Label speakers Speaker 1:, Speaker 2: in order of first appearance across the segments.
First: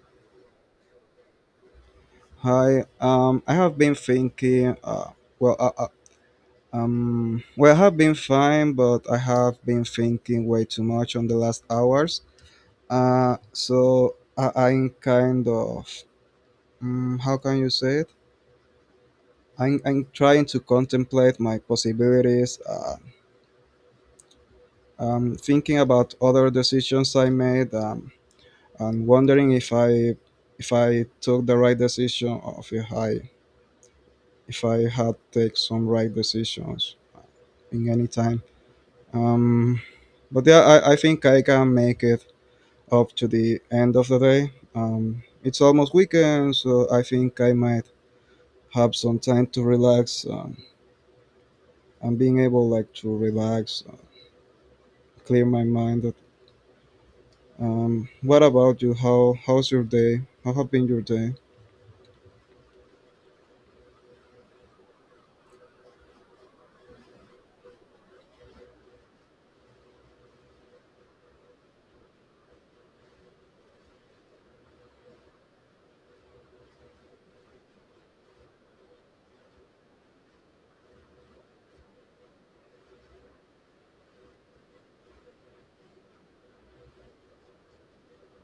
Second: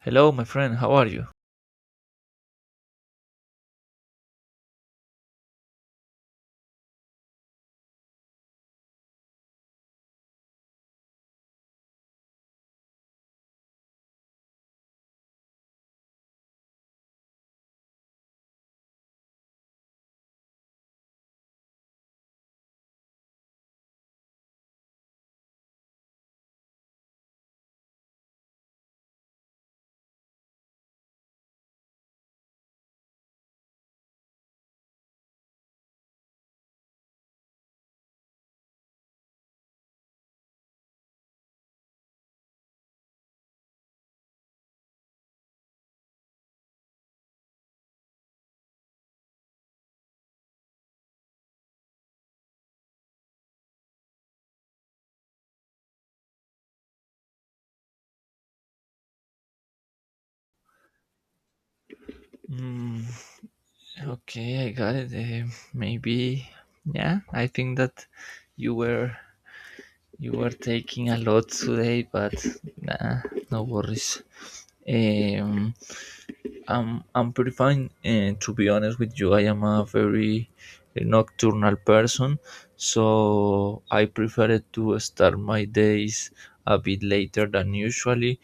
Speaker 1: Hello, my friend. How are you?
Speaker 2: Hi. I have been thinking. Well, uh, uh, I have been fine, but I have been thinking way too much on the last hours. I'm kind of. How can you say it? I'm trying to contemplate my possibilities. Thinking about other decisions I made. And wondering if I took the right decision or if I had take some right decisions in any time. Um, but yeah, I think I can make it up to the end of the day. It's almost weekend, so I think I might have some time to relax. And being able like to relax, clear my mind. What about you? How's your day? How have been your day?
Speaker 1: Mm, okay, I got it. Maybe, yeah. I think that you were you were taking a lot today, but nah, no worries. Um, I'm I'm pretty fine. And to be honest with you, I am a very nocturnal person, so I prefer to start my days a bit later than usually.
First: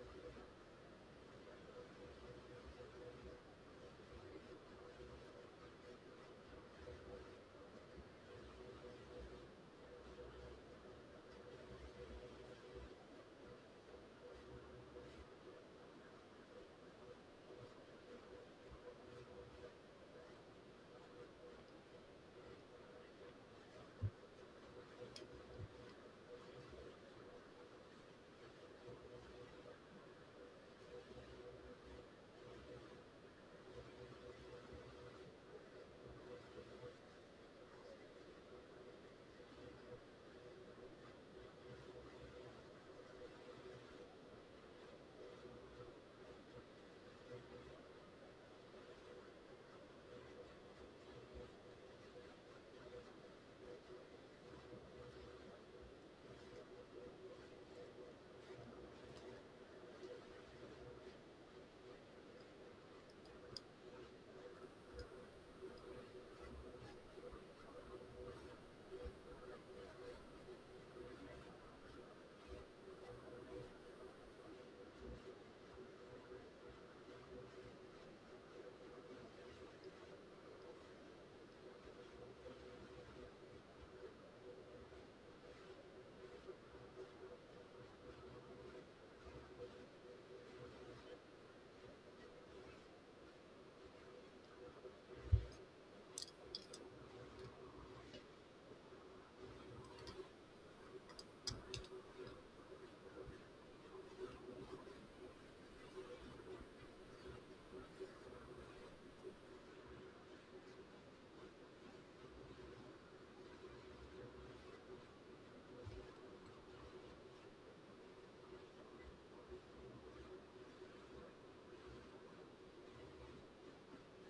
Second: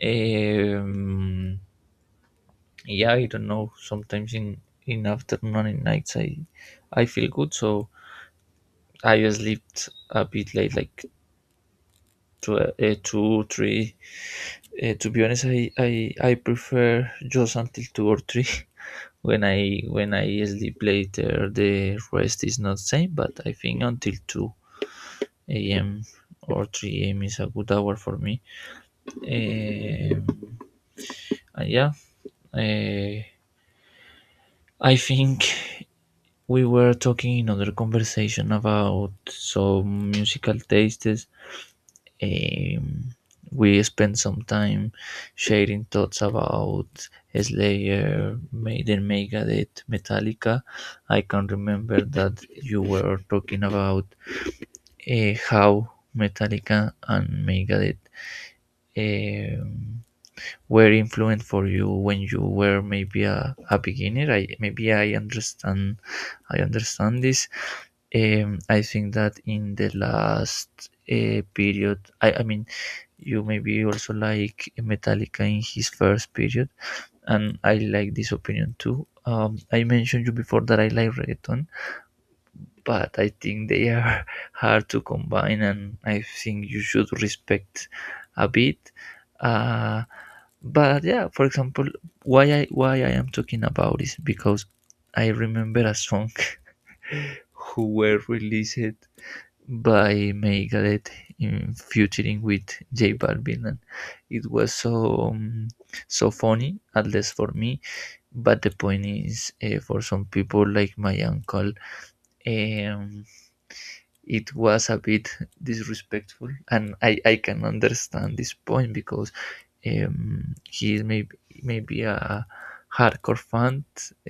Speaker 1: Um, Yeah, I don't know. Sometimes in afternoon and in nights, I feel good, so I slept a bit late, like two three. To be honest, I prefer just until two or three. When I sleep later, the rest is not same, but I think until two a.m. or three a.m. is a good hour for me. Um, and yeah, uh, I think we were talking in other conversation about some musical tastes. Um, we spent some time sharing thoughts about Slayer, Maiden, Megadeth, Metallica. I can remember that you were talking about how Metallica and Megadeth um, were influent for you when you were maybe a beginner. I maybe I understand this. I think that in the last period, I mean, you maybe also like Metallica in his first period, and I like this opinion too. I mentioned you before that I like reggaeton, but I think they are hard to combine, and I think you should respect a bit. Uh, but yeah, for example, why I am talking about is because I remember a song who were released by Megadeth in featuring with J Balvin. And it was so funny, at least for me. But the point is, for some people like my uncle, um, it was a bit disrespectful, and I can understand this point because he is maybe a hardcore fan.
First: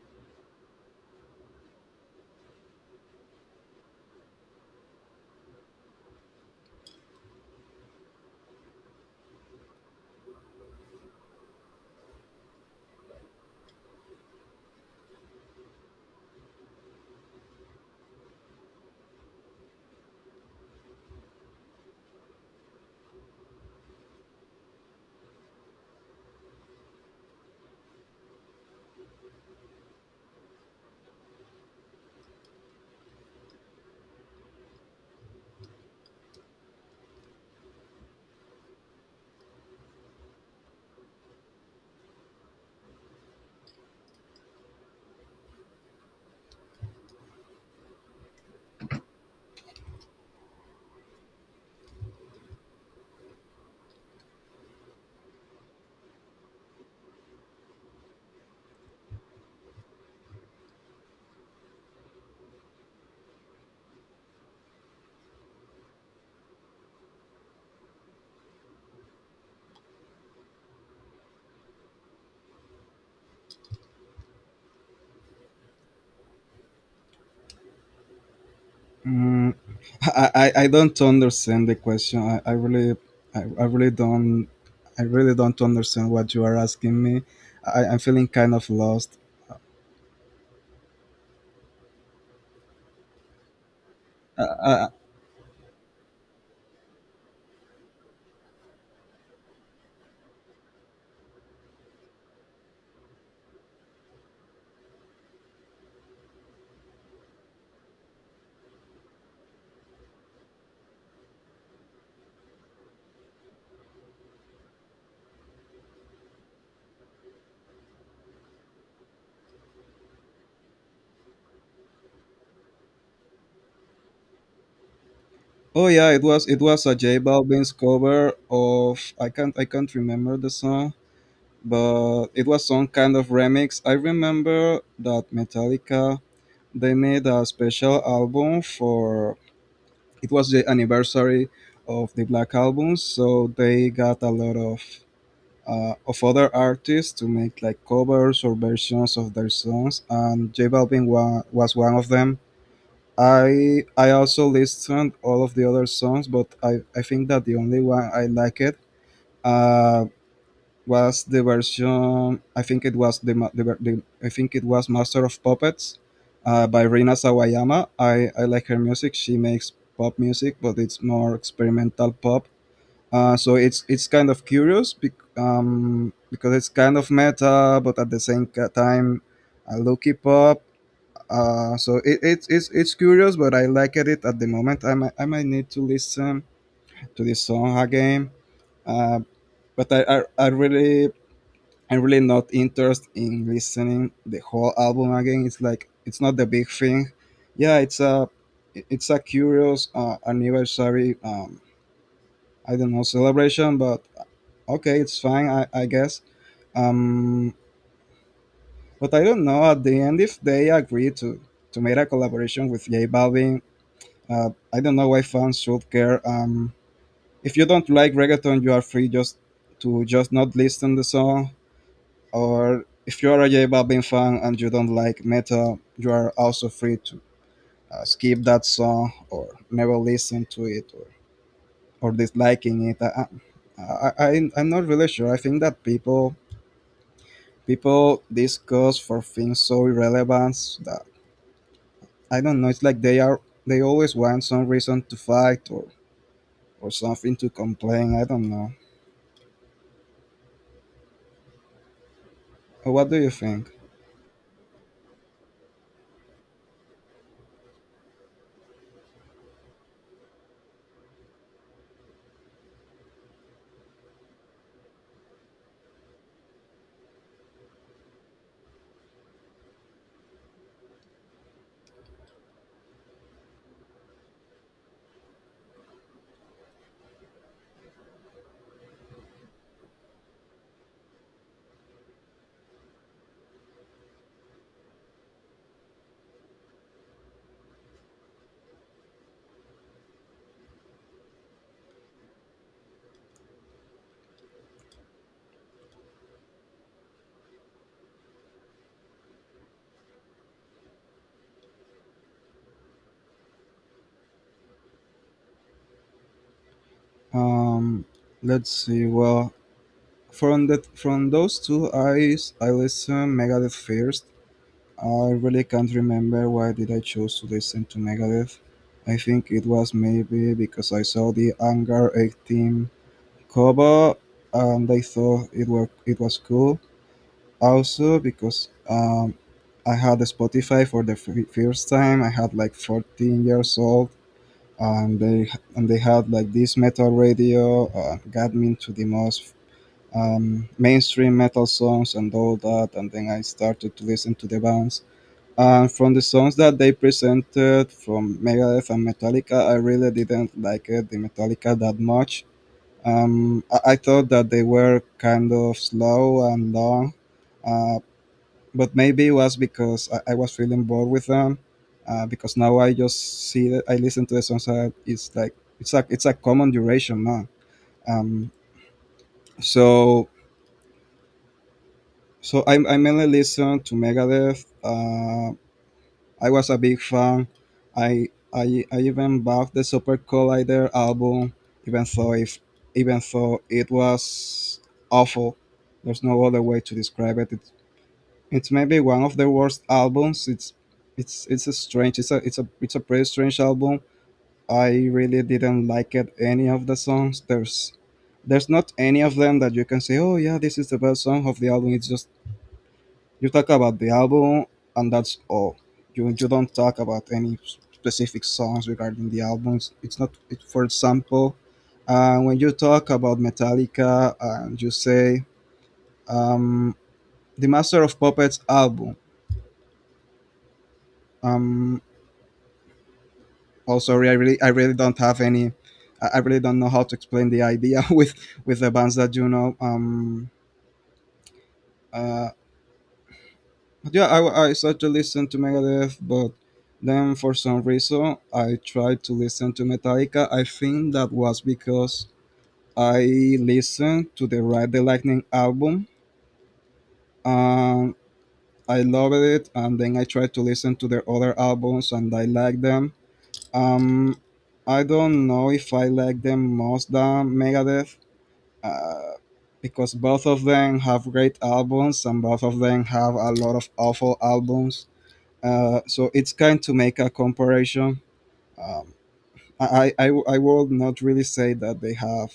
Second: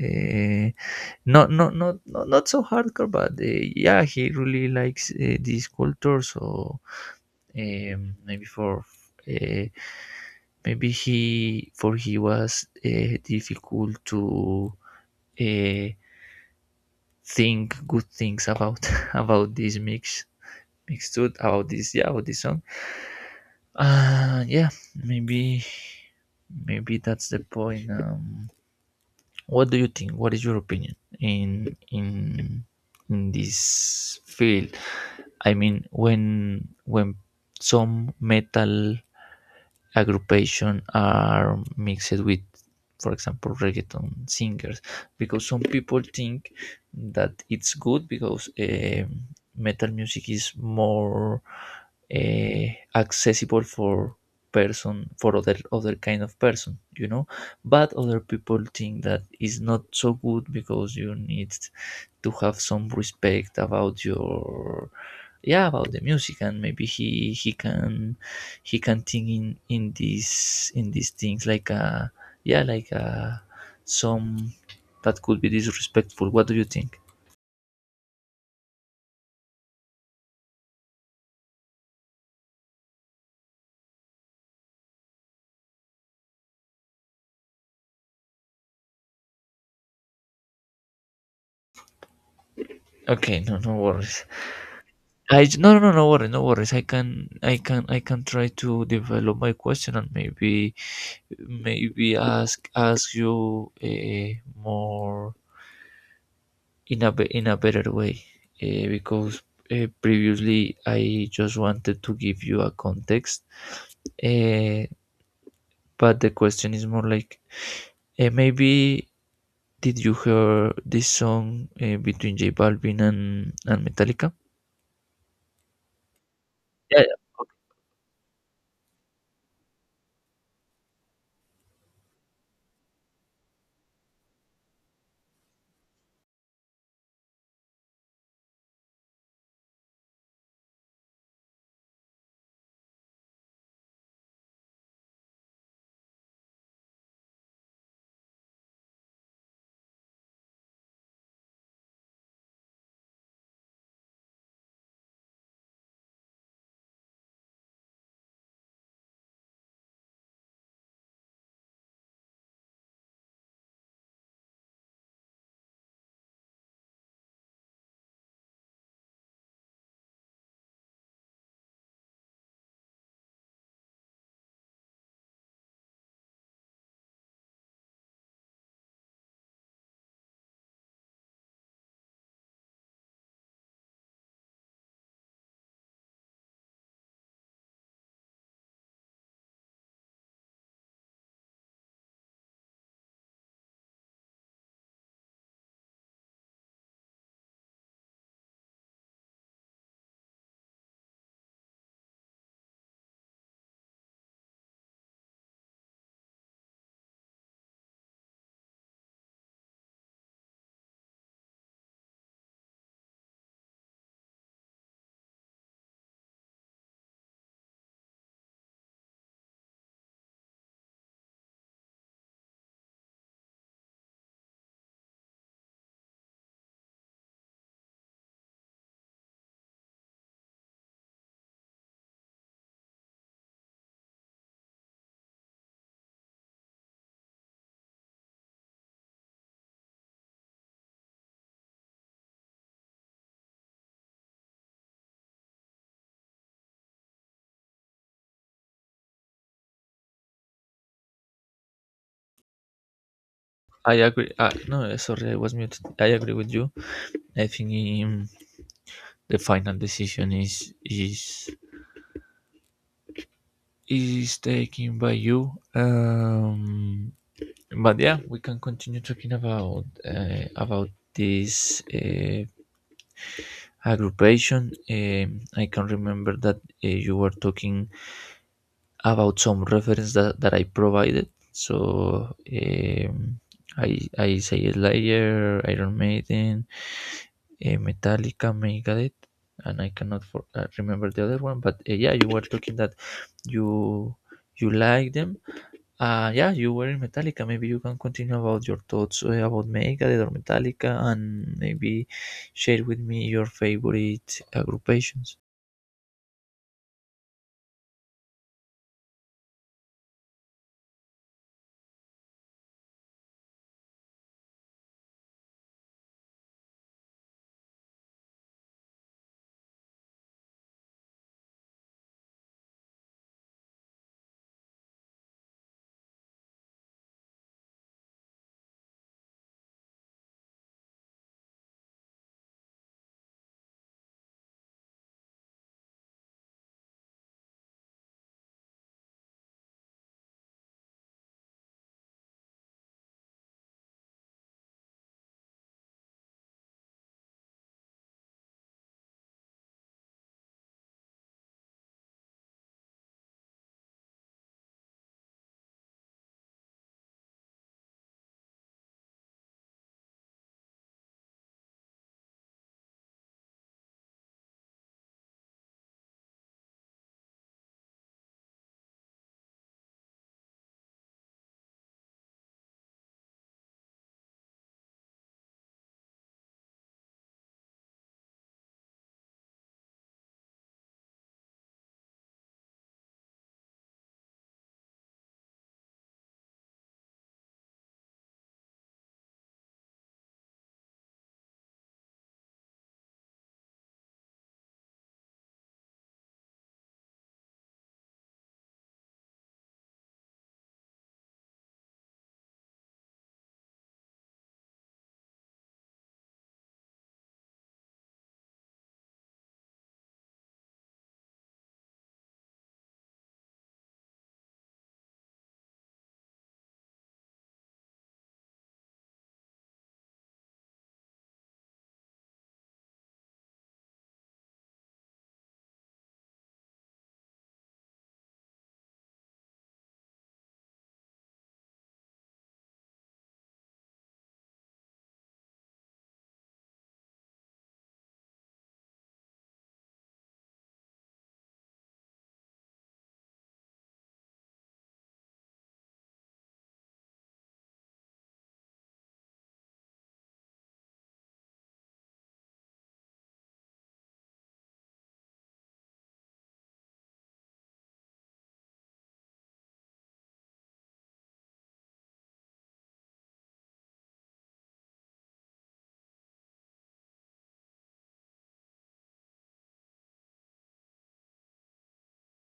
Speaker 1: Uh, not so hardcore, but yeah, he really likes this culture, so um, maybe for uh, maybe he for he was difficult to uh, think good things about about this mix mixtude about this song. uh yeah maybe Maybe that's the point. What do you think? What is your opinion in in in this field? I mean, when some metal aggregation are mixed with, for example, reggaeton singers, because some people think that it's good because metal music is more uh, accessible for other kind of person, you know. But other people think that it's not so good because you need to have some respect about your yeah about the music, and maybe he can think in these things like yeah like uh some that could be disrespectful. What do you think?
Speaker 2: Mm, I don't understand the question. I really don't I really don't understand what you are asking me. I'm feeling kind of lost.
Speaker 1: Okay, no, no worries.
Speaker 2: I, I,
Speaker 1: No, no, no worries, no worries. I can, I can, I can try to develop my question, and maybe maybe ask you, more in a better way, because previously I just wanted to give you a context, uh, but the question is more like, maybe did you hear this song between J Balvin and, Metallica?
Speaker 2: Oh yeah, it was a
Speaker 1: Yeah, yeah,
Speaker 2: J Balvin's cover of I can't remember the song, but it was some kind of remix. I remember that Metallica they made a special album for it was the anniversary of the Black Album, so they got a lot of other artists to make like covers or versions of their songs, and J Balvin was one of them. I also listened all of the other songs, but I think that the only one I liked uh, was the version. I think it was the, ma- the, ver- the I think it was Master of Puppets by Rina Sawayama. I like her music. She makes pop music, but it's more experimental pop. So it's kind of curious because it's kind of meta, but at the same time, looky pop, so it's curious, but I like it at the moment. I might need to listen to this song again. Uh, but I really I'm really not interested in listening the whole album again. It's like it's not the big thing. Yeah, it's a curious anniversary. I don't know, celebration, but okay, it's fine. I guess. Um, but I don't know at the end if they agree to make a collaboration with J Balvin. I don't know why fans should care. If you don't like reggaeton, you are free just to just not listen the song. Or if you are a J Balvin fan and you don't like metal, you are also free to skip that song or never listen to it, or disliking it. I'm not really sure. I think that people discuss for things so irrelevant that I don't know. It's like they are they always want some reason to fight or something to complain. I don't know. What do you think?
Speaker 1: I agree. No, eh, sorry, I was muted. I agree with you. I think um, the final decision is taken by you. But yeah, we can continue talking about this aggravation. I can remember that you were talking about some reference that, I provided. So I say Slayer, Iron Maiden, Metallica, Megadeth, and I cannot remember the other one. But yeah, you were talking that you you like them. Yeah, you were in Metallica. Maybe you can continue about your thoughts about Megadeth or Metallica, and maybe share with me your favorite groupations.
Speaker 2: Um, let's see. Well, from those two, I listened Megadeth first. I really can't remember why did I choose to listen to Megadeth. I think it was maybe because I saw the Anger 18 cover and I thought it was cool. Also because I had a Spotify for the first time. I had like 14 years old and they had like this metal radio, got me into the most mainstream metal songs and all that, and then I started to listen to the bands. And from the songs that they presented from Megadeth and Metallica, I really didn't like it, the Metallica that much. I thought that they were kind of slow and long, uh, but maybe it was because I was feeling bored with them. Because now I just see that I listen to the songs that it's like it's a common duration now. Um, so so I mainly listen to Megadeth. I was a big fan. I even bought the Super Collider album, even though if even though it was awful. There's no other way to describe it. It's maybe one of the worst albums. It's a strange. It's a it's a it's a pretty strange album. I really didn't like it. Any of the songs. There's not any of them that you can say, oh yeah, this is the best song of the album. It's just you talk about the album and that's all. You don't talk about any specific songs regarding the albums. It's not. It, for example, when you talk about Metallica and you say um, the Master of Puppets album. Um, oh sorry, I really don't have any I really don't know how to explain the idea with the bands that you know. Um uh but yeah, I started to listen to Megadeth, but then for some reason I tried to listen to Metallica. I think that was because I listened to the Ride the Lightning album. um I loved it, and then I tried to listen to their other albums and I liked them. um I don't know if I like them most than Megadeth, uh, because both of them have great albums and both of them have a lot of awful albums. So it's kind to make a comparison. Um, I will not really say that they have,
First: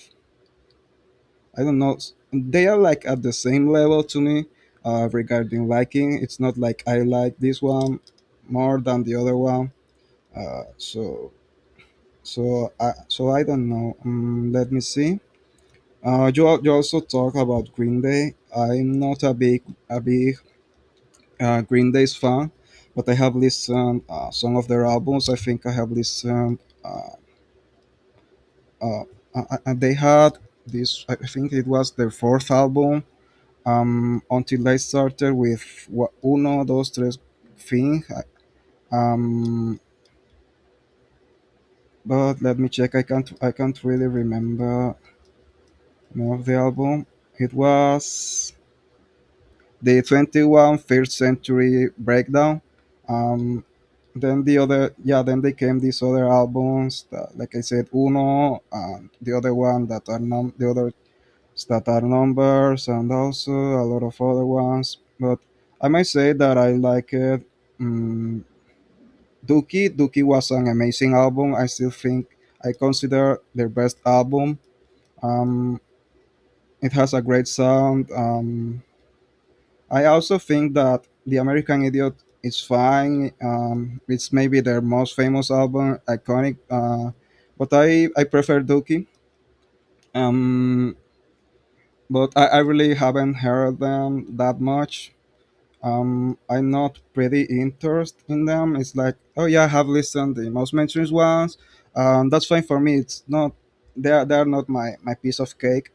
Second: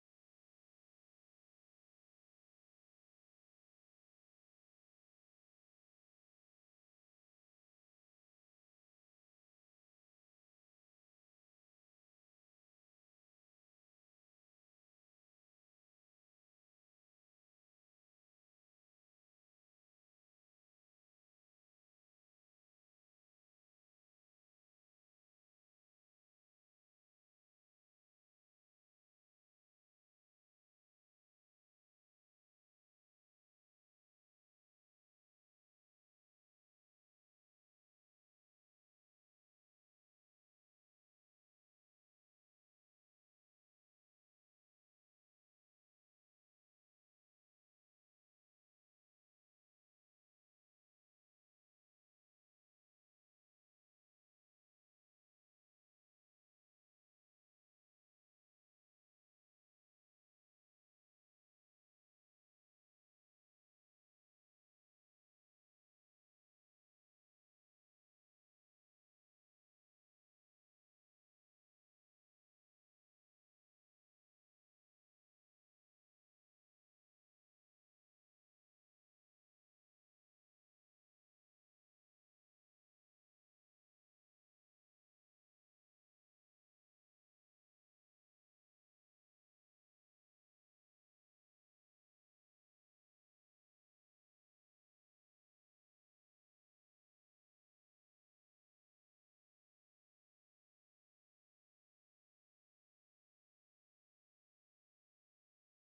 Speaker 2: I don't know, they are like at the same level to me, regarding liking. It's not like I like this one more than the other one. Uh, so so I don't know. Let me see. You also talk about Green Day. I'm not a big Green Day's fan, but I have listened some of their albums. I think I have listened. Uh, uh, they had this. I think it was their fourth album. Until I started with what uno, dos, tres, thing. Um, but let me check. I can't. I can't really remember name of the album. It was the 21st century breakdown. um, then the other, yeah, then they came these other albums that, like I said, uno, and the other one that are the other that are numbers, and also a lot of other ones, but I might say that I like it. Um, dookie, Dookie was an amazing album. I still think I consider their best album. Um, it has a great sound. I also think that The American Idiot is fine. It's maybe their most famous album, iconic. But I prefer Dookie. Um, but I really haven't heard them that much. I'm not pretty interested in them. It's like, oh yeah, I have listened the most mentioned ones. That's fine for me. It's not, they're not my piece of cake.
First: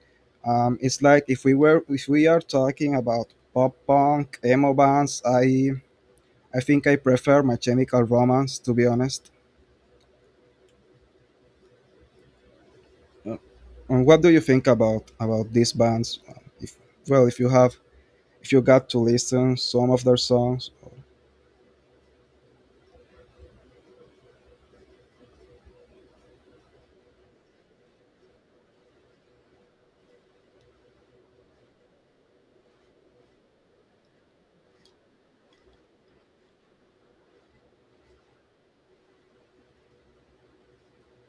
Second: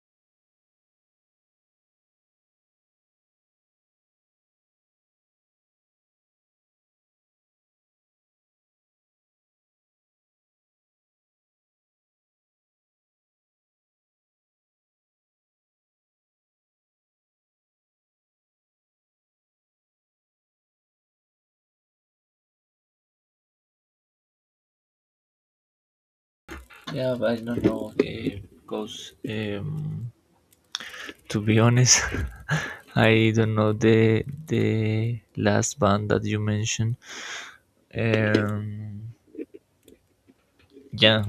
Speaker 2: It's like if we are talking about pop punk emo bands, I think I prefer My Chemical Romance, to be honest. Uh, And what do you think about these bands? If well, if you have, if you got to listen some of their songs.
Speaker 1: Yeah, but I don't know because. To be honest, I don't know the last band that you mentioned. Um, yeah,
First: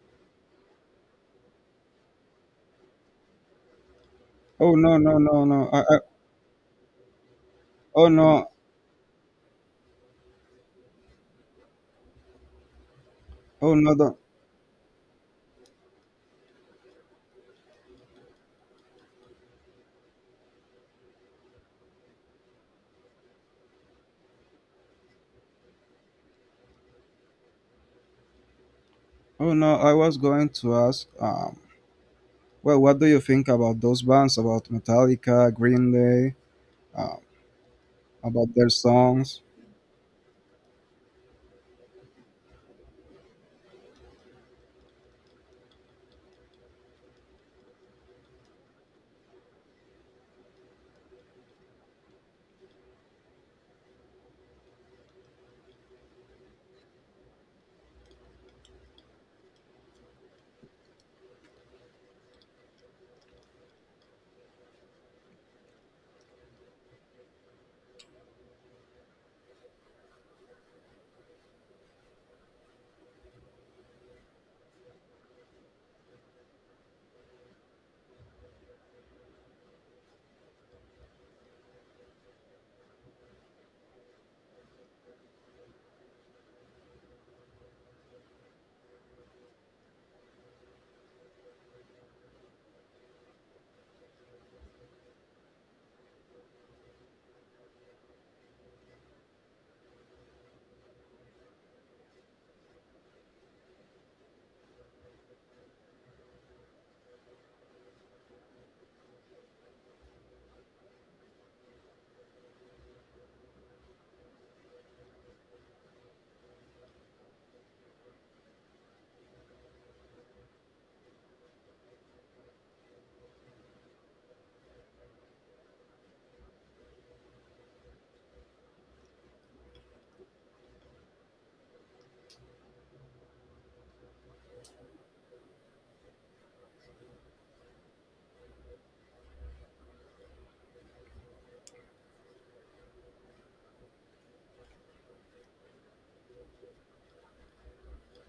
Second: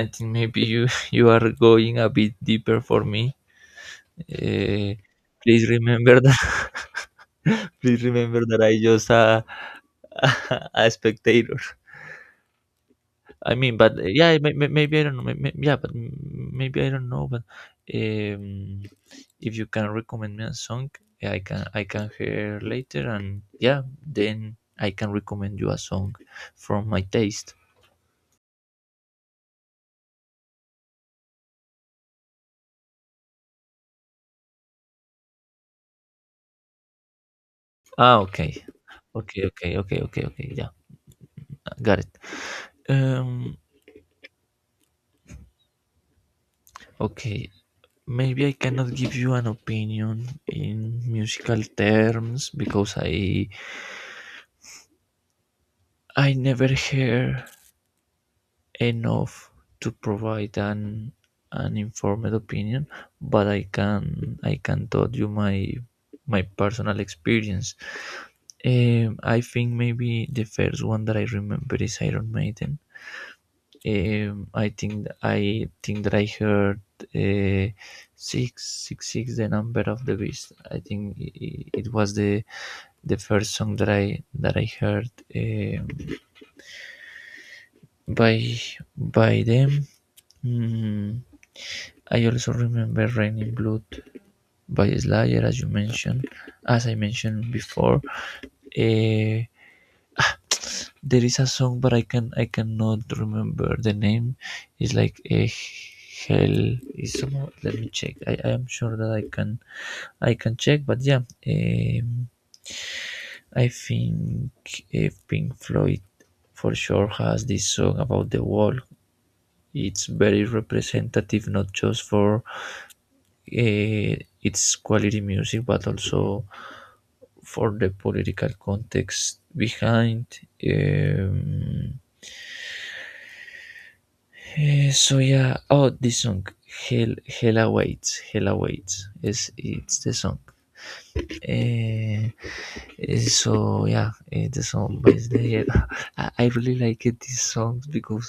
Speaker 1: I think maybe you you are going a bit deeper for me.
Speaker 2: Oh
Speaker 1: Uh,
Speaker 2: no no no
Speaker 1: please
Speaker 2: no! I, I,
Speaker 1: remember that. please
Speaker 2: oh
Speaker 1: remember
Speaker 2: no,
Speaker 1: that I just a spectator. I
Speaker 2: oh
Speaker 1: mean, but
Speaker 2: no don't,
Speaker 1: yeah, maybe I don't know. Yeah, but maybe I don't know. But um, if you can recommend me a song, yeah, I can hear later, and yeah, then I can recommend you a song from my taste.
Speaker 2: oh no! I was going to ask. Well, what do you think about those bands? About Metallica, Green Day, uh,
Speaker 1: Ah,
Speaker 2: about
Speaker 1: okay,
Speaker 2: their songs?
Speaker 1: okay, okay, okay, okay, okay. Yeah, got it. Um, okay. Maybe I cannot give you an opinion in musical terms because I never hear enough to provide an informed opinion, but I can tell you my personal experience. I think maybe the first one that I remember is Iron Maiden. I think that I heard uh, six six six, the number of the beast. I think it was the first song that I heard um by by them. Mm, I also remember "Raining Blood" by Slayer, as I mentioned before. Eh, there is a song, but I cannot remember the name. It's like a hell. Is somehow, let me check. I am sure that I can check, but yeah, I think Pink Floyd for sure has this song about the wall. It's very representative, not just for its quality music, but also for the political context behind. Um, so yeah, oh, this song, Hell Awaits, is it's the song. Eh, so yeah, the song by Slayer. I really like it, these songs, because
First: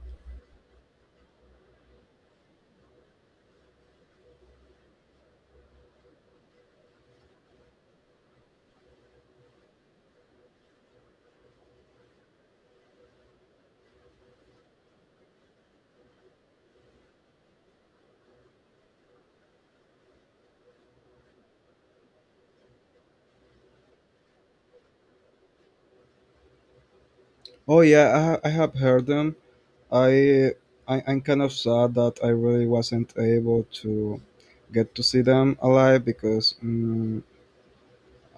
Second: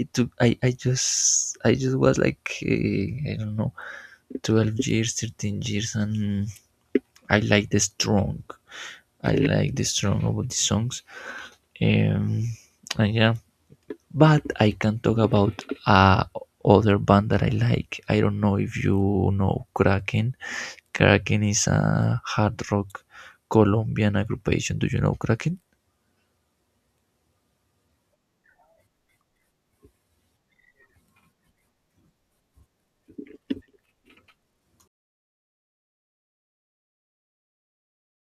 Speaker 1: it took I just was like I don't know, 12 years, 13 years, and I like the strong I like the strong about the songs. Um, and yeah, but I can talk about other band that I like. I don't know if you know Kraken. Kraken is a hard rock Colombian aggregation. Do you know Kraken?
Speaker 2: Oh yeah, I have heard them. I, I'm kind of sad that I really wasn't able to get to see them alive because mm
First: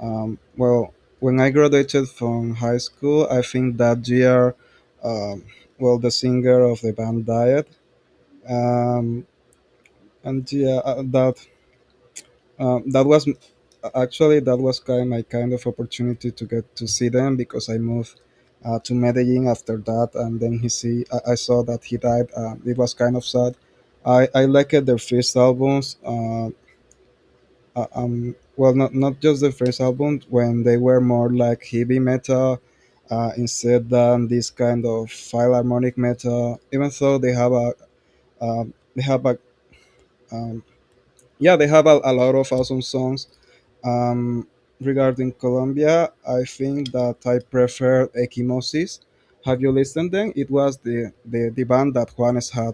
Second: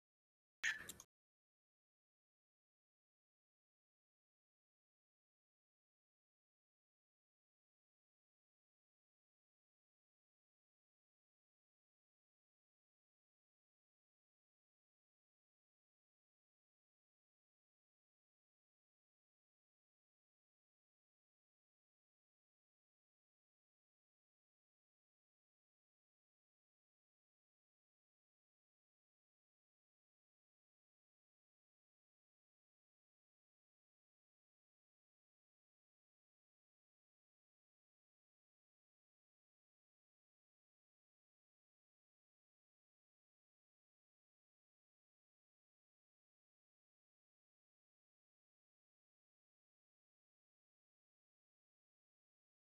Speaker 2: um, well, when I graduated from high school, I think that year, um, well, the singer of the band died. Um, and yeah that That was actually, that was kind my kind of opportunity to get to see them because I moved to Medellin after that, and then I saw that he died. It was kind of sad. I liked their first albums. Well, not just the first album when they were more like heavy metal. Instead than this kind of philharmonic metal, even though they have a um, yeah, they have a lot of awesome songs. Um, regarding Colombia, I think that I prefer Equimosis. Have you listened then? It was the band that Juanes had.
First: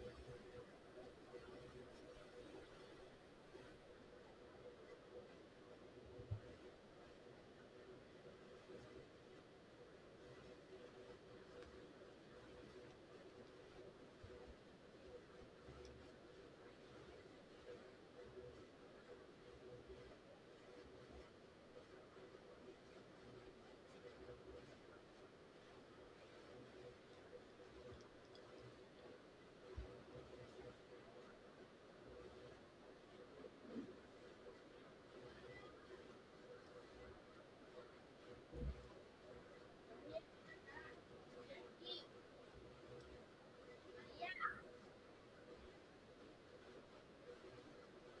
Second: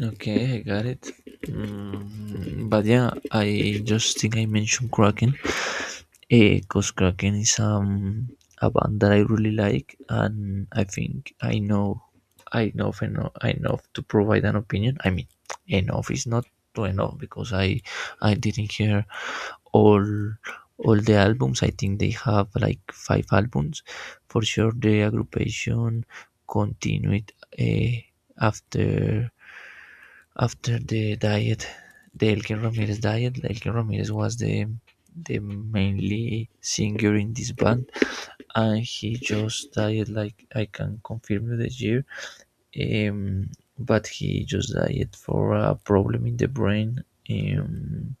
Speaker 1: Okay, I got it. Mm, but yeah, I just think I mentioned Kraken. A Kuskakin is a band that I really like, and I think I know enough to provide an opinion. I mean, enough is not too enough because I didn't hear all all the albums. I think they have like five albums. For sure, the aggregation continued uh, after the diet, the Elkin Ramirez diet. Elkin Ramirez was the mainly singer in this band, and he just died like I can confirm you the year. Um, but he just died for a problem in the brain. Um,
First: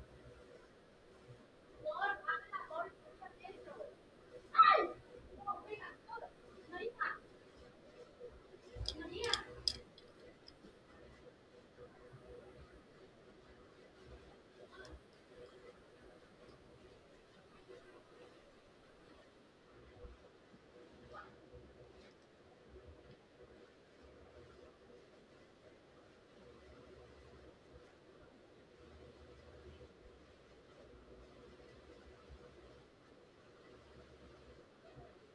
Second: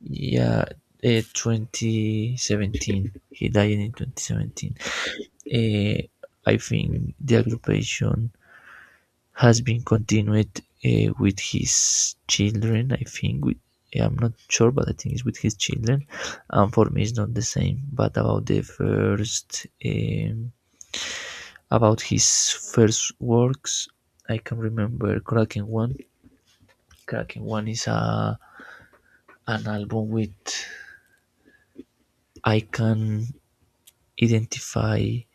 Speaker 1: yeah, 2017. He died in 2017. Uh, I think the occupation has been continued with his children. I'm not sure, but I think it's with his children. And for me, it's not the same. But about about his first works, I can remember Kraken One. Kraken One is a an album with I can identify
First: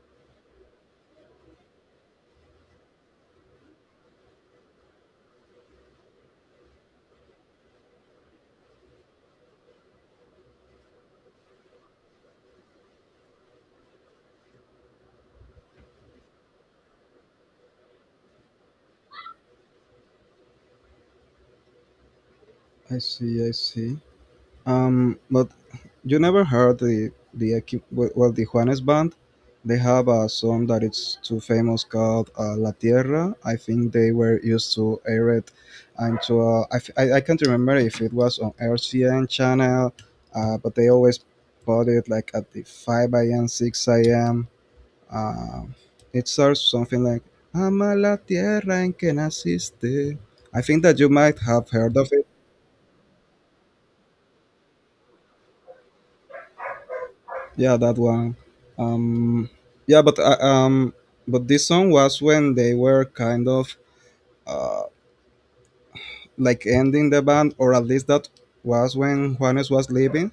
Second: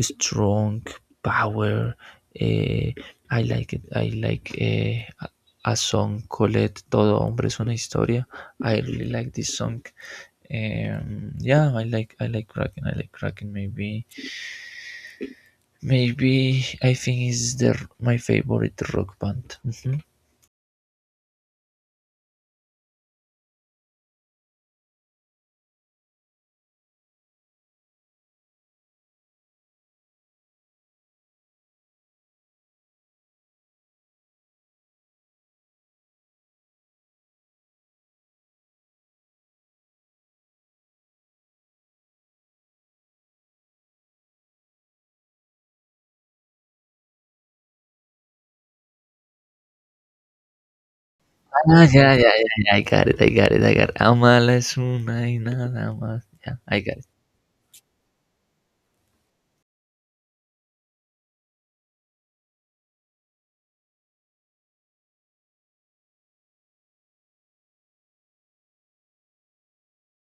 Speaker 1: strong power. eh, I like it. I like a song called "Todo hombre es una historia." I really like this song. I like Kraken. I like Kraken. Maybe maybe I think is the my favorite rock band. Mhm.
Speaker 2: I see, I see. But you never heard the well, well, the Juanes band? They have a song that it's too famous called "La Tierra." I think they were used to air it, and to I can't remember if it was on RCN channel, but they always put it like at the five a.m., six a.m. Uh, it starts something like "Ama la tierra en que naciste." I think that you might have
Speaker 1: Ah,
Speaker 2: heard of.
Speaker 1: yeah, yeah, yeah, yeah. I got it. I got it. I got it. Amala es una y nada más. Yeah, I got it.
Speaker 2: Yeah, that one. Um, yeah, but uh, um, but this song was when they were kind of uh, like ending the band, or at least that was when Juanes was leaving,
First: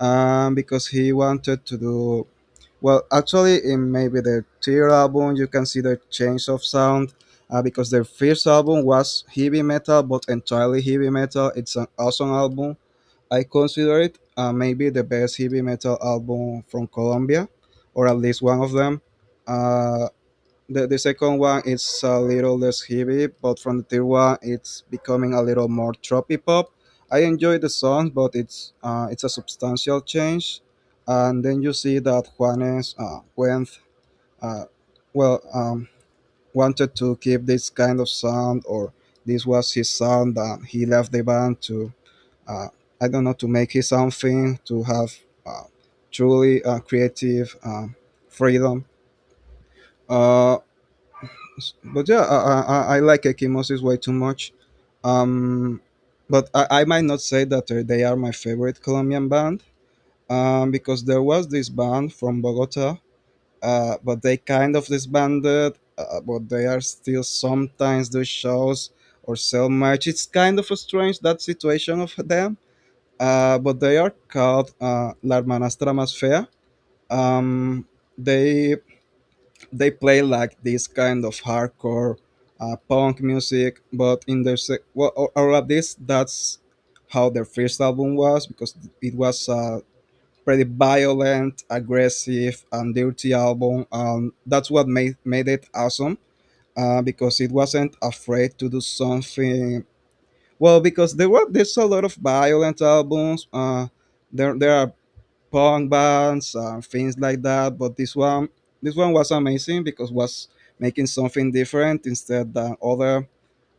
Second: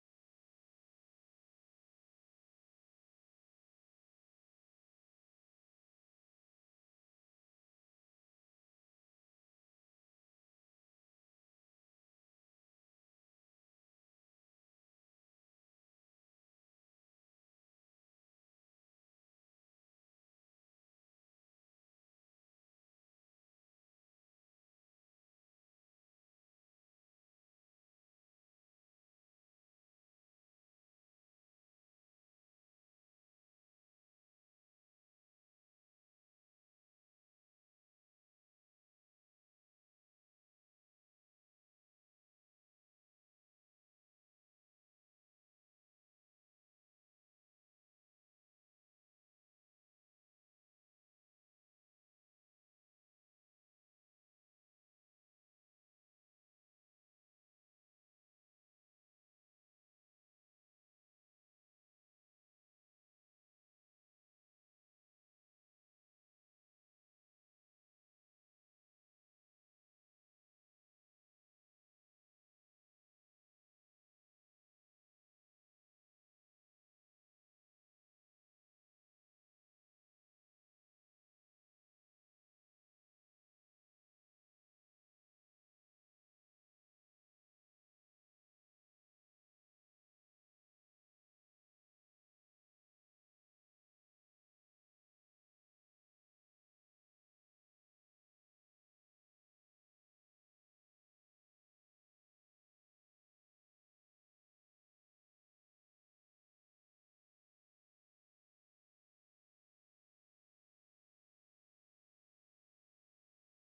Speaker 2: because he wanted to do well. Actually, in maybe the third album, you can see the change of sound. Because their first album was heavy metal, but entirely heavy metal. It's an awesome album. I consider it maybe the best heavy metal album from Colombia, or at least one of them. Uh, the second one is a little less heavy, but from the third one, it's becoming a little more trophy pop. I enjoy the songs, but it's a substantial change. And then you see that Juanes went, uh, well, um, wanted to keep this kind of sound, or this was his sound, and he left the band to, uh, I don't know, to make it something, to have uh, truly creative freedom. Uh, but yeah, I like Ekimoses way too much. Um, but I might not say that they are my favorite Colombian band, because there was this band from Bogota, but they kind of disbanded, but they are still sometimes do shows or sell merch. It's kind of strange that situation of them, but they are called L'Armanastra Más Fea. Um, they they play like this kind of hardcore punk music, but well, or at least that's how their first album was, because it was a pretty violent, aggressive, and dirty album. That's what made it awesome, because it wasn't afraid to do something. Well, because there's a lot of violent albums. There are punk bands and things like that. This one was amazing because was making something different instead than other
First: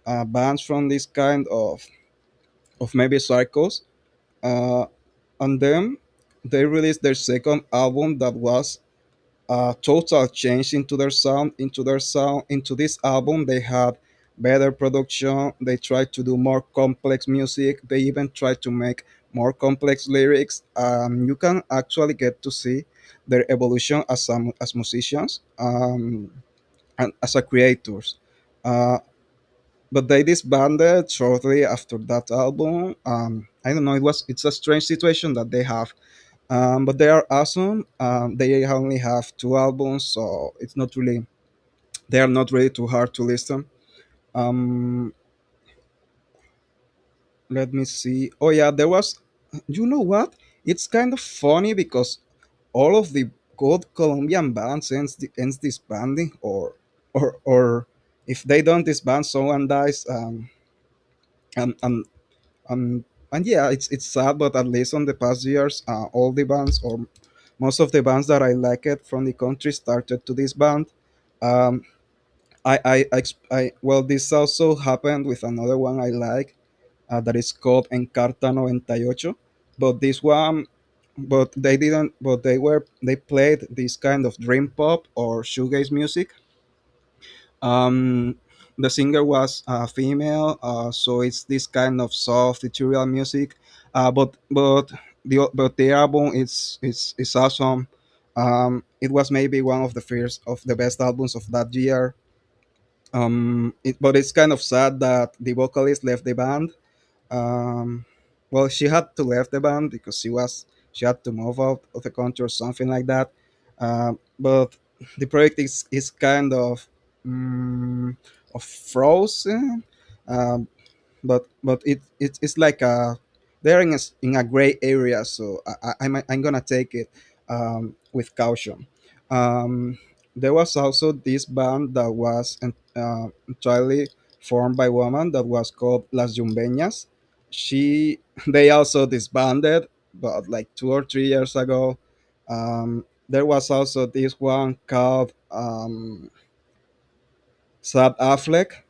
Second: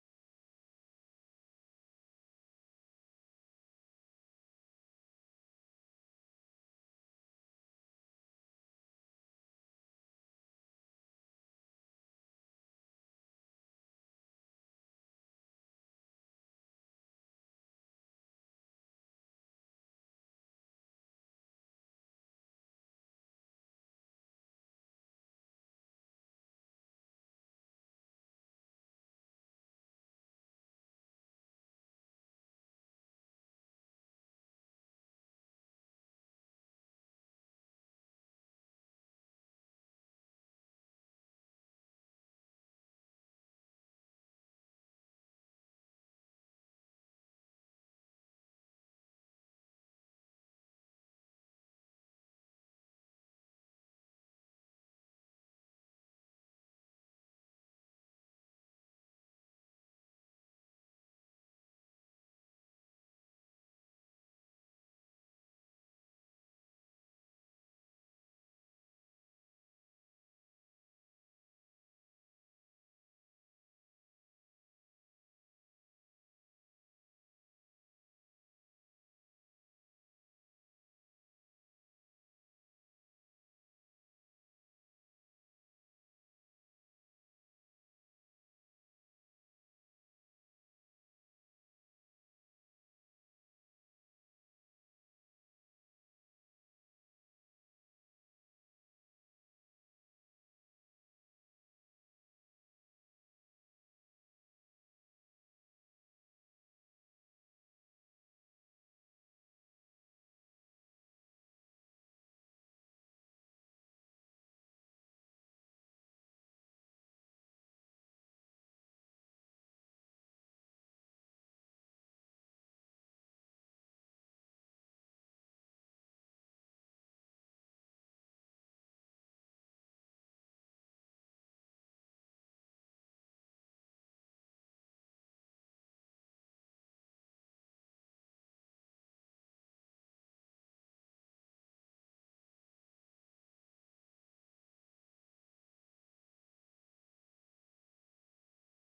Speaker 2: bands from this kind of maybe circles. Uh, and then they released their second album that was a total change into their sound, into this album. They had better production. They tried to do more complex music. They even tried to make more complex lyrics. You can actually get to see their evolution as as musicians, and as a creators, uh, but they disbanded shortly after that album. I don't know, it's a strange situation that they have, but they are awesome. They only have two albums, so it's not really they are not really too hard to listen. Um, Let me see. Oh yeah, there was. You know what? It's kind of funny because all of the good Colombian bands ends disbanding, or or if they don't disband, someone dies. And and and and yeah, it's sad, but at least on the past years, all the bands or most of the bands that I liked from the country started to this band. Um, well, this also happened with another one I like, that is called Encarta 98, but this one, but they didn't, but they were, they played this kind of dream pop or shoegaze music. Um the singer was female, so it's this kind of soft ethereal music, uh, but but but the album is awesome. It was maybe one of the first of the best albums of that year. But it's kind of sad that the vocalist left the band. um well, she had to leave the band because she had to move out of the country or something like that, but the project is kind um, of frozen, um, it, it's like a, they're in a, in a gray area, so I'm gonna take it with caution. um, there was also this band that was entirely formed by women that was called las jumbeñas. She They also disbanded, but like 2 or 3 years ago. There was also this one called Sad Affleck,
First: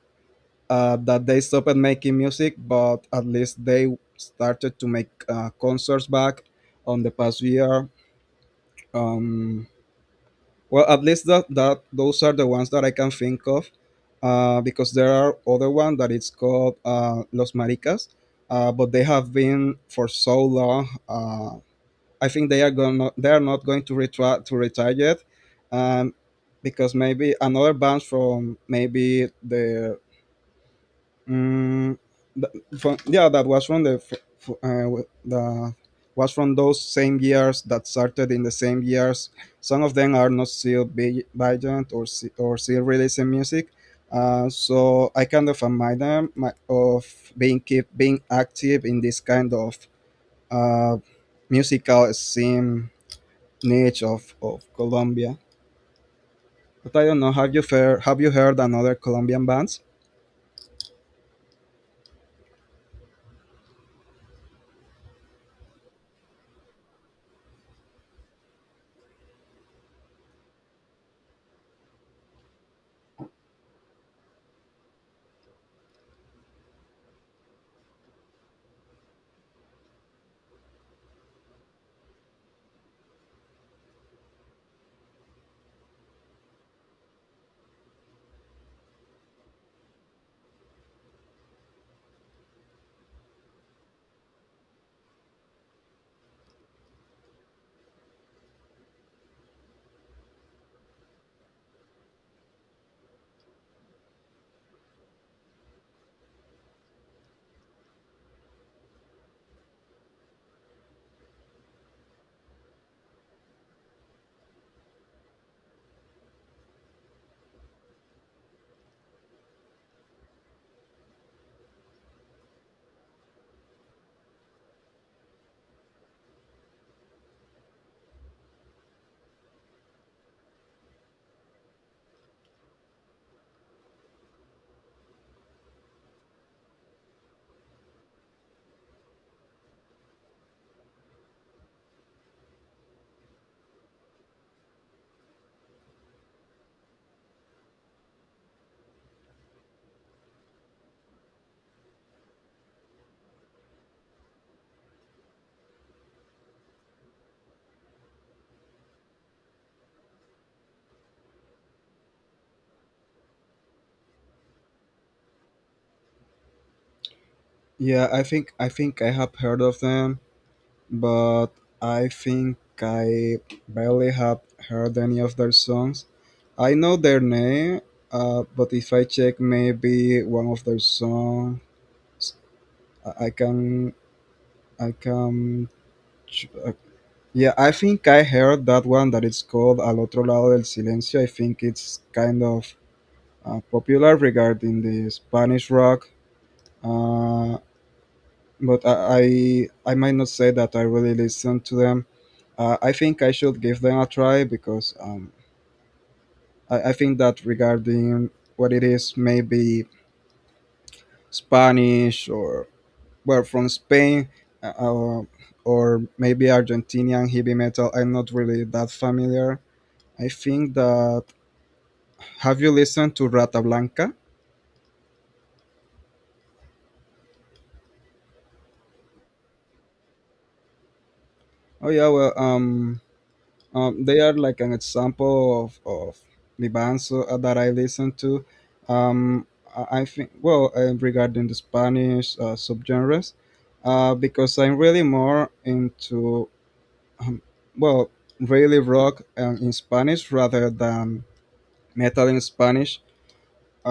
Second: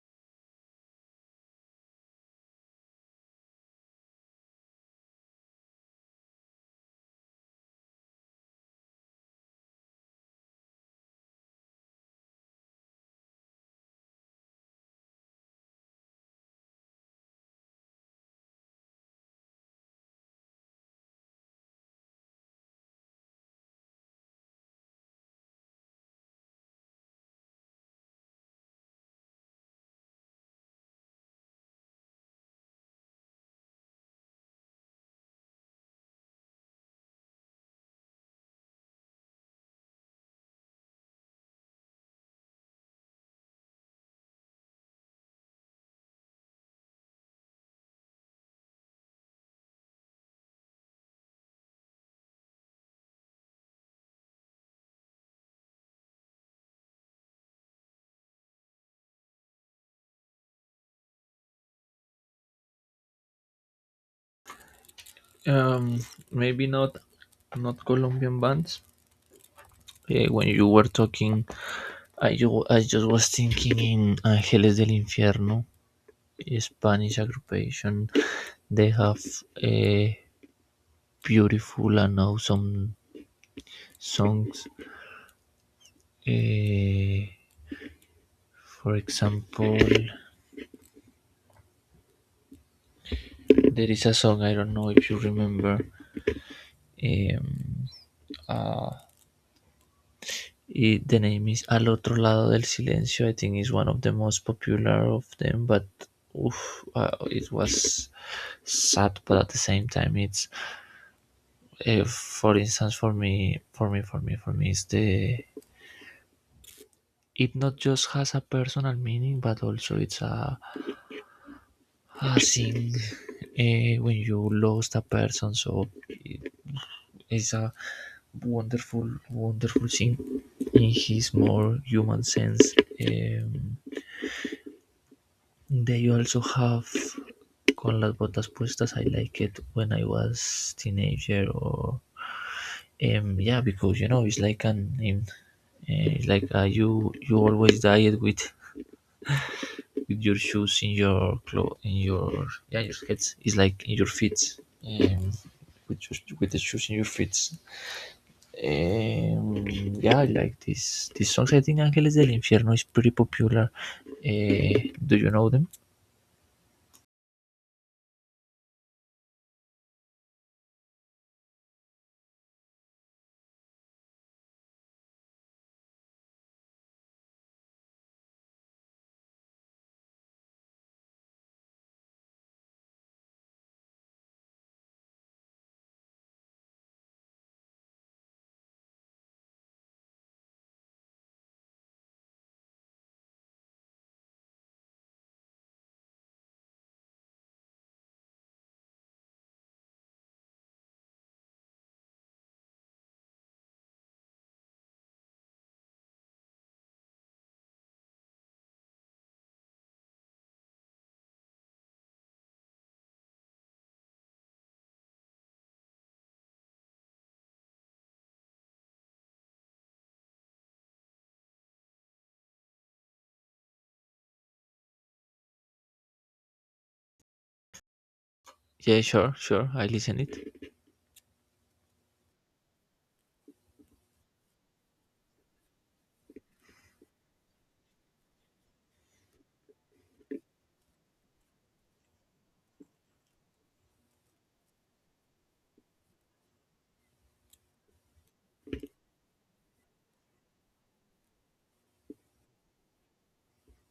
Speaker 2: that they stopped making music, but at least they started to make concerts back on the past year. Um, well, at least that those are the ones that I can think of, because there are other one that it's called Los Maricas, but they have been for so long. I think they are going. They are not going to retire yet, um, because maybe another band from maybe the Mm, th- from, yeah, that was from the f- uh, w- the was from those same years, that started in the same years. Some of them are not still Bygent or or still releasing music. So I kind of admire them of being keep being active in this kind of uh, musical scene niche of Colombia. But I don't know. Have you heard another Colombian bands?
Speaker 1: Um, maybe not Colombian bands. When you were talking, I just was thinking in Angeles del Infierno, Spanish occupation. They have a beautiful and awesome songs. Eh, for example, there is a song, I don't know if you remember. Um, uh, the name is Al otro lado del silencio. I think is one of the most popular of them, but oof, it was sad, but at the same time, it's for instance, for me is the it not just has a personal meaning, but also it's a thing, when you lost a person. So it is a wonderful thing in his more human sense. um, they also have Con las botas puestas. I like it when I was teenager, or yeah, because you know it's like an it's like you always diet with your shoes in your clo in your your head, it's like in your feet, um, with your, with the shoes in your feet. Um, yeah, I like this songs. I think Ángeles del Infierno is pretty popular. Do you know them?
Speaker 2: Yeah, I think I have heard of them, but I think I barely have heard any of their songs. I know their name, but if I check maybe one of their songs, I I can I can ch- uh, yeah, I think I heard that one that is called Al otro lado del silencio. I think it's kind of popular regarding the Spanish rock. Uh, but I might not say that I really listen to them. I think I should give them a try, because I think that regarding what it is, maybe Spanish, or well, from Spain, uh, uh, or maybe Argentinian heavy metal, I'm not really that familiar. I think that, have you listened to Rata Blanca?
Speaker 1: Yeah, sure, sure. I listen it.
Speaker 2: Oh yeah, well, they are like an example of the bands that I listen to. Um, I think, well, regarding the Spanish subgenres, because I'm really more into, um, well, really rock in Spanish rather than metal in Spanish.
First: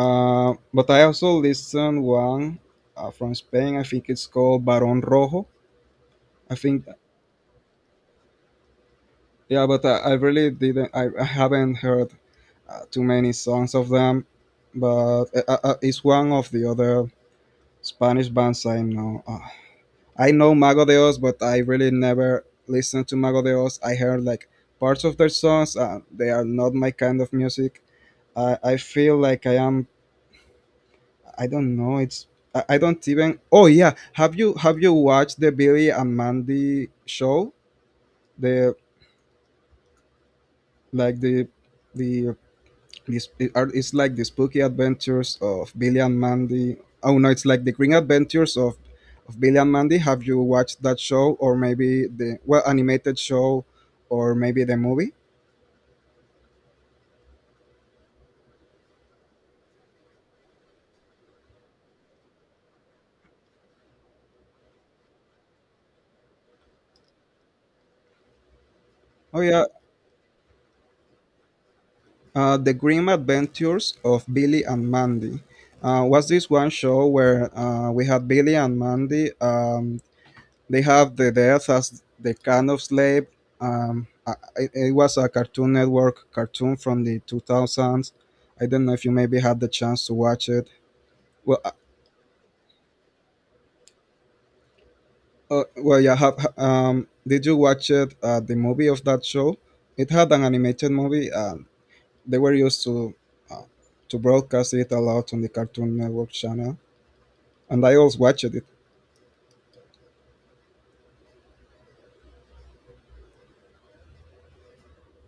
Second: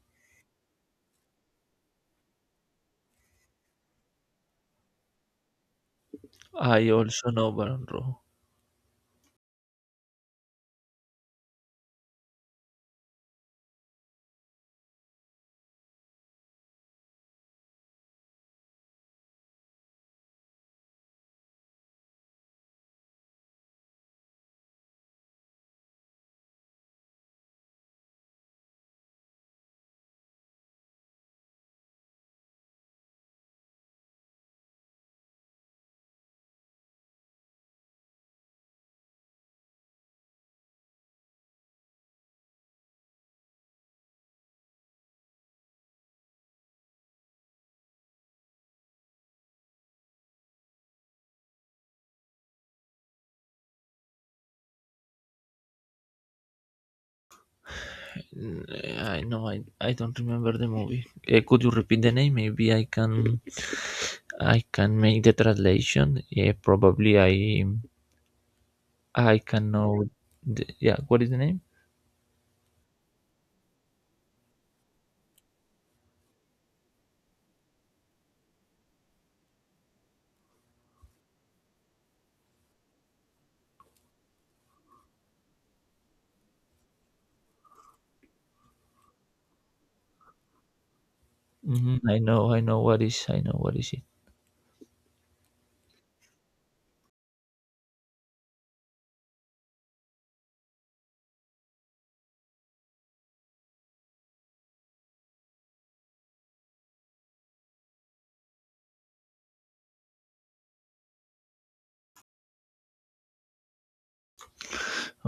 Speaker 2: But I also listen one from Spain. I think it's called Barón Rojo. I think
Speaker 1: I also know Baron Rojo.
Speaker 2: Yeah, but I really didn't. I haven't heard too many songs of them, but it's one of the other Spanish bands I know. I know Mago de Oz, but I really never listened to Mago de Oz. I heard like parts of their songs. They are not my kind of music. I feel like I am. I don't know. It's I don't even. Oh yeah, have you watched the Billy and Mandy show? The like the It's like the spooky adventures of Billy and Mandy. Oh no, it's like the Green Adventures of Billy and Mandy. Have you watched that show, or maybe the well animated show, or maybe the movie?
Speaker 1: Mm, I know. I don't remember the movie. Could you repeat the name? Maybe I can make the translation. Yeah, probably I
Speaker 2: Oh yeah,
Speaker 1: can know. What is the name?
Speaker 2: the Green Adventures of Billy and Mandy. Was this one show where we had Billy and Mandy? They have the death as the kind of slave. Um, I, it was a Cartoon Network cartoon from the 2000s. I don't know if you maybe had the chance to watch it. Well, uh,
Speaker 1: Hmm, I know what is. I know what is it.
Speaker 2: yeah. Did you watch it? The movie of that show. It had an animated movie. They were used uh, to broadcast it a lot on the Cartoon Network channel, and I also watched it.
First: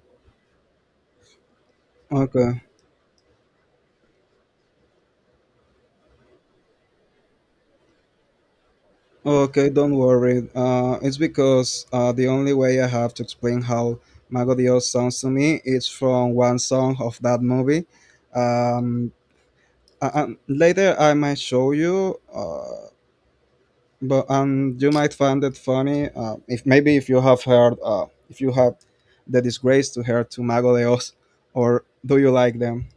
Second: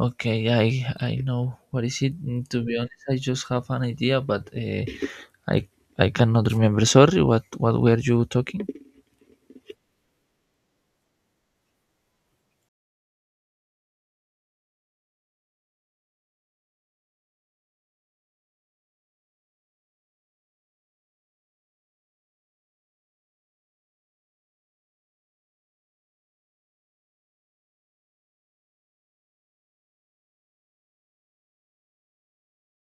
Speaker 1: Okay, I know what is it. Mm, to
Speaker 2: Okay.
Speaker 1: be honest, I just have an idea, but I I cannot remember. Sorry, what were you talking?
Speaker 2: Okay, don't worry. It's because the only way I have to explain how Mago Dios sounds to me is from one song of that movie. Um, and later I might show you, but you might find it funny if maybe if you have heard, if you have the disgrace to hear to Mago Dios, or do you like them?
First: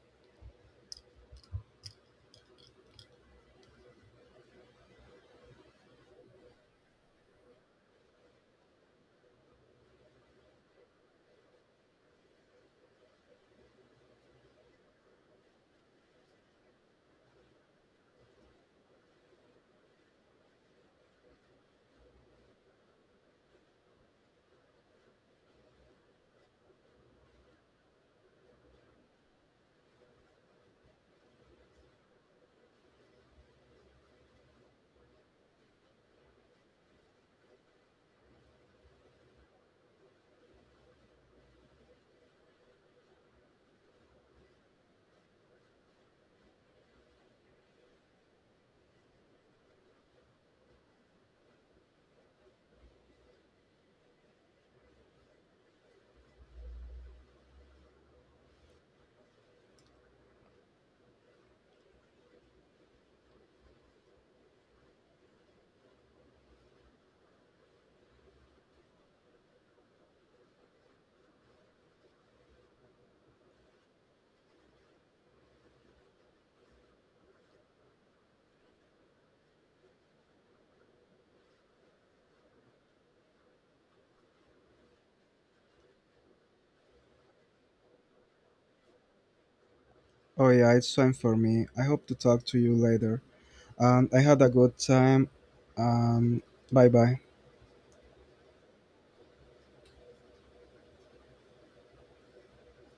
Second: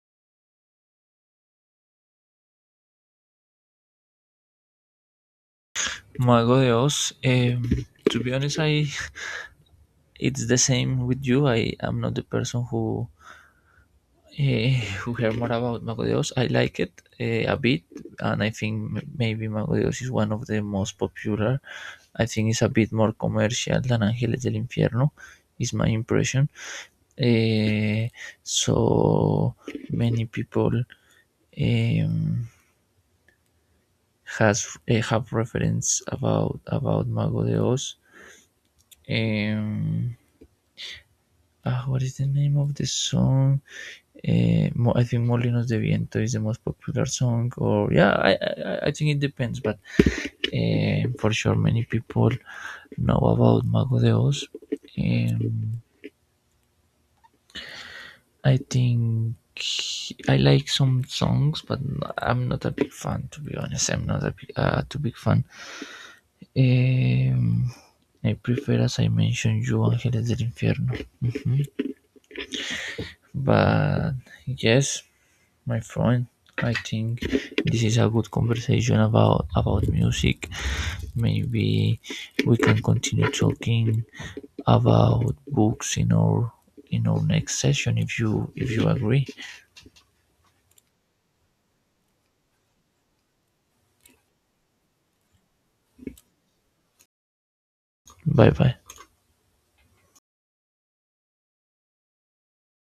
Speaker 1: Mago de Oz. To be honest, I it's the same with you. I am not the person who who heard more about Mago Dios. I like it a bit, and I think maybe Mago Dios is one of the most popular. I think it's a bit more commercial than Ángeles del Infierno, is my impression. Eh, so many people um, have reference about Mago Dios. Um, ah, what is the name of the song? Mo I think Molinos de Viento is the most popular song, or yeah, I think it depends, but for sure many people know about Mago de Oz. Um, I think I like some songs, but I'm not a big fan, to be honest. I'm not a big fan. Um, I prefer, as I mentioned, you Ángeles del Infierno, but yes, my friend, I think this is a good conversation about music. Maybe we can continue talking about books in our next session if you agree.
Speaker 2: Oh yeah, it's time for me. I hope to talk to you later. I had a good time. Um, Bye bye.
Speaker 1: Bye bye.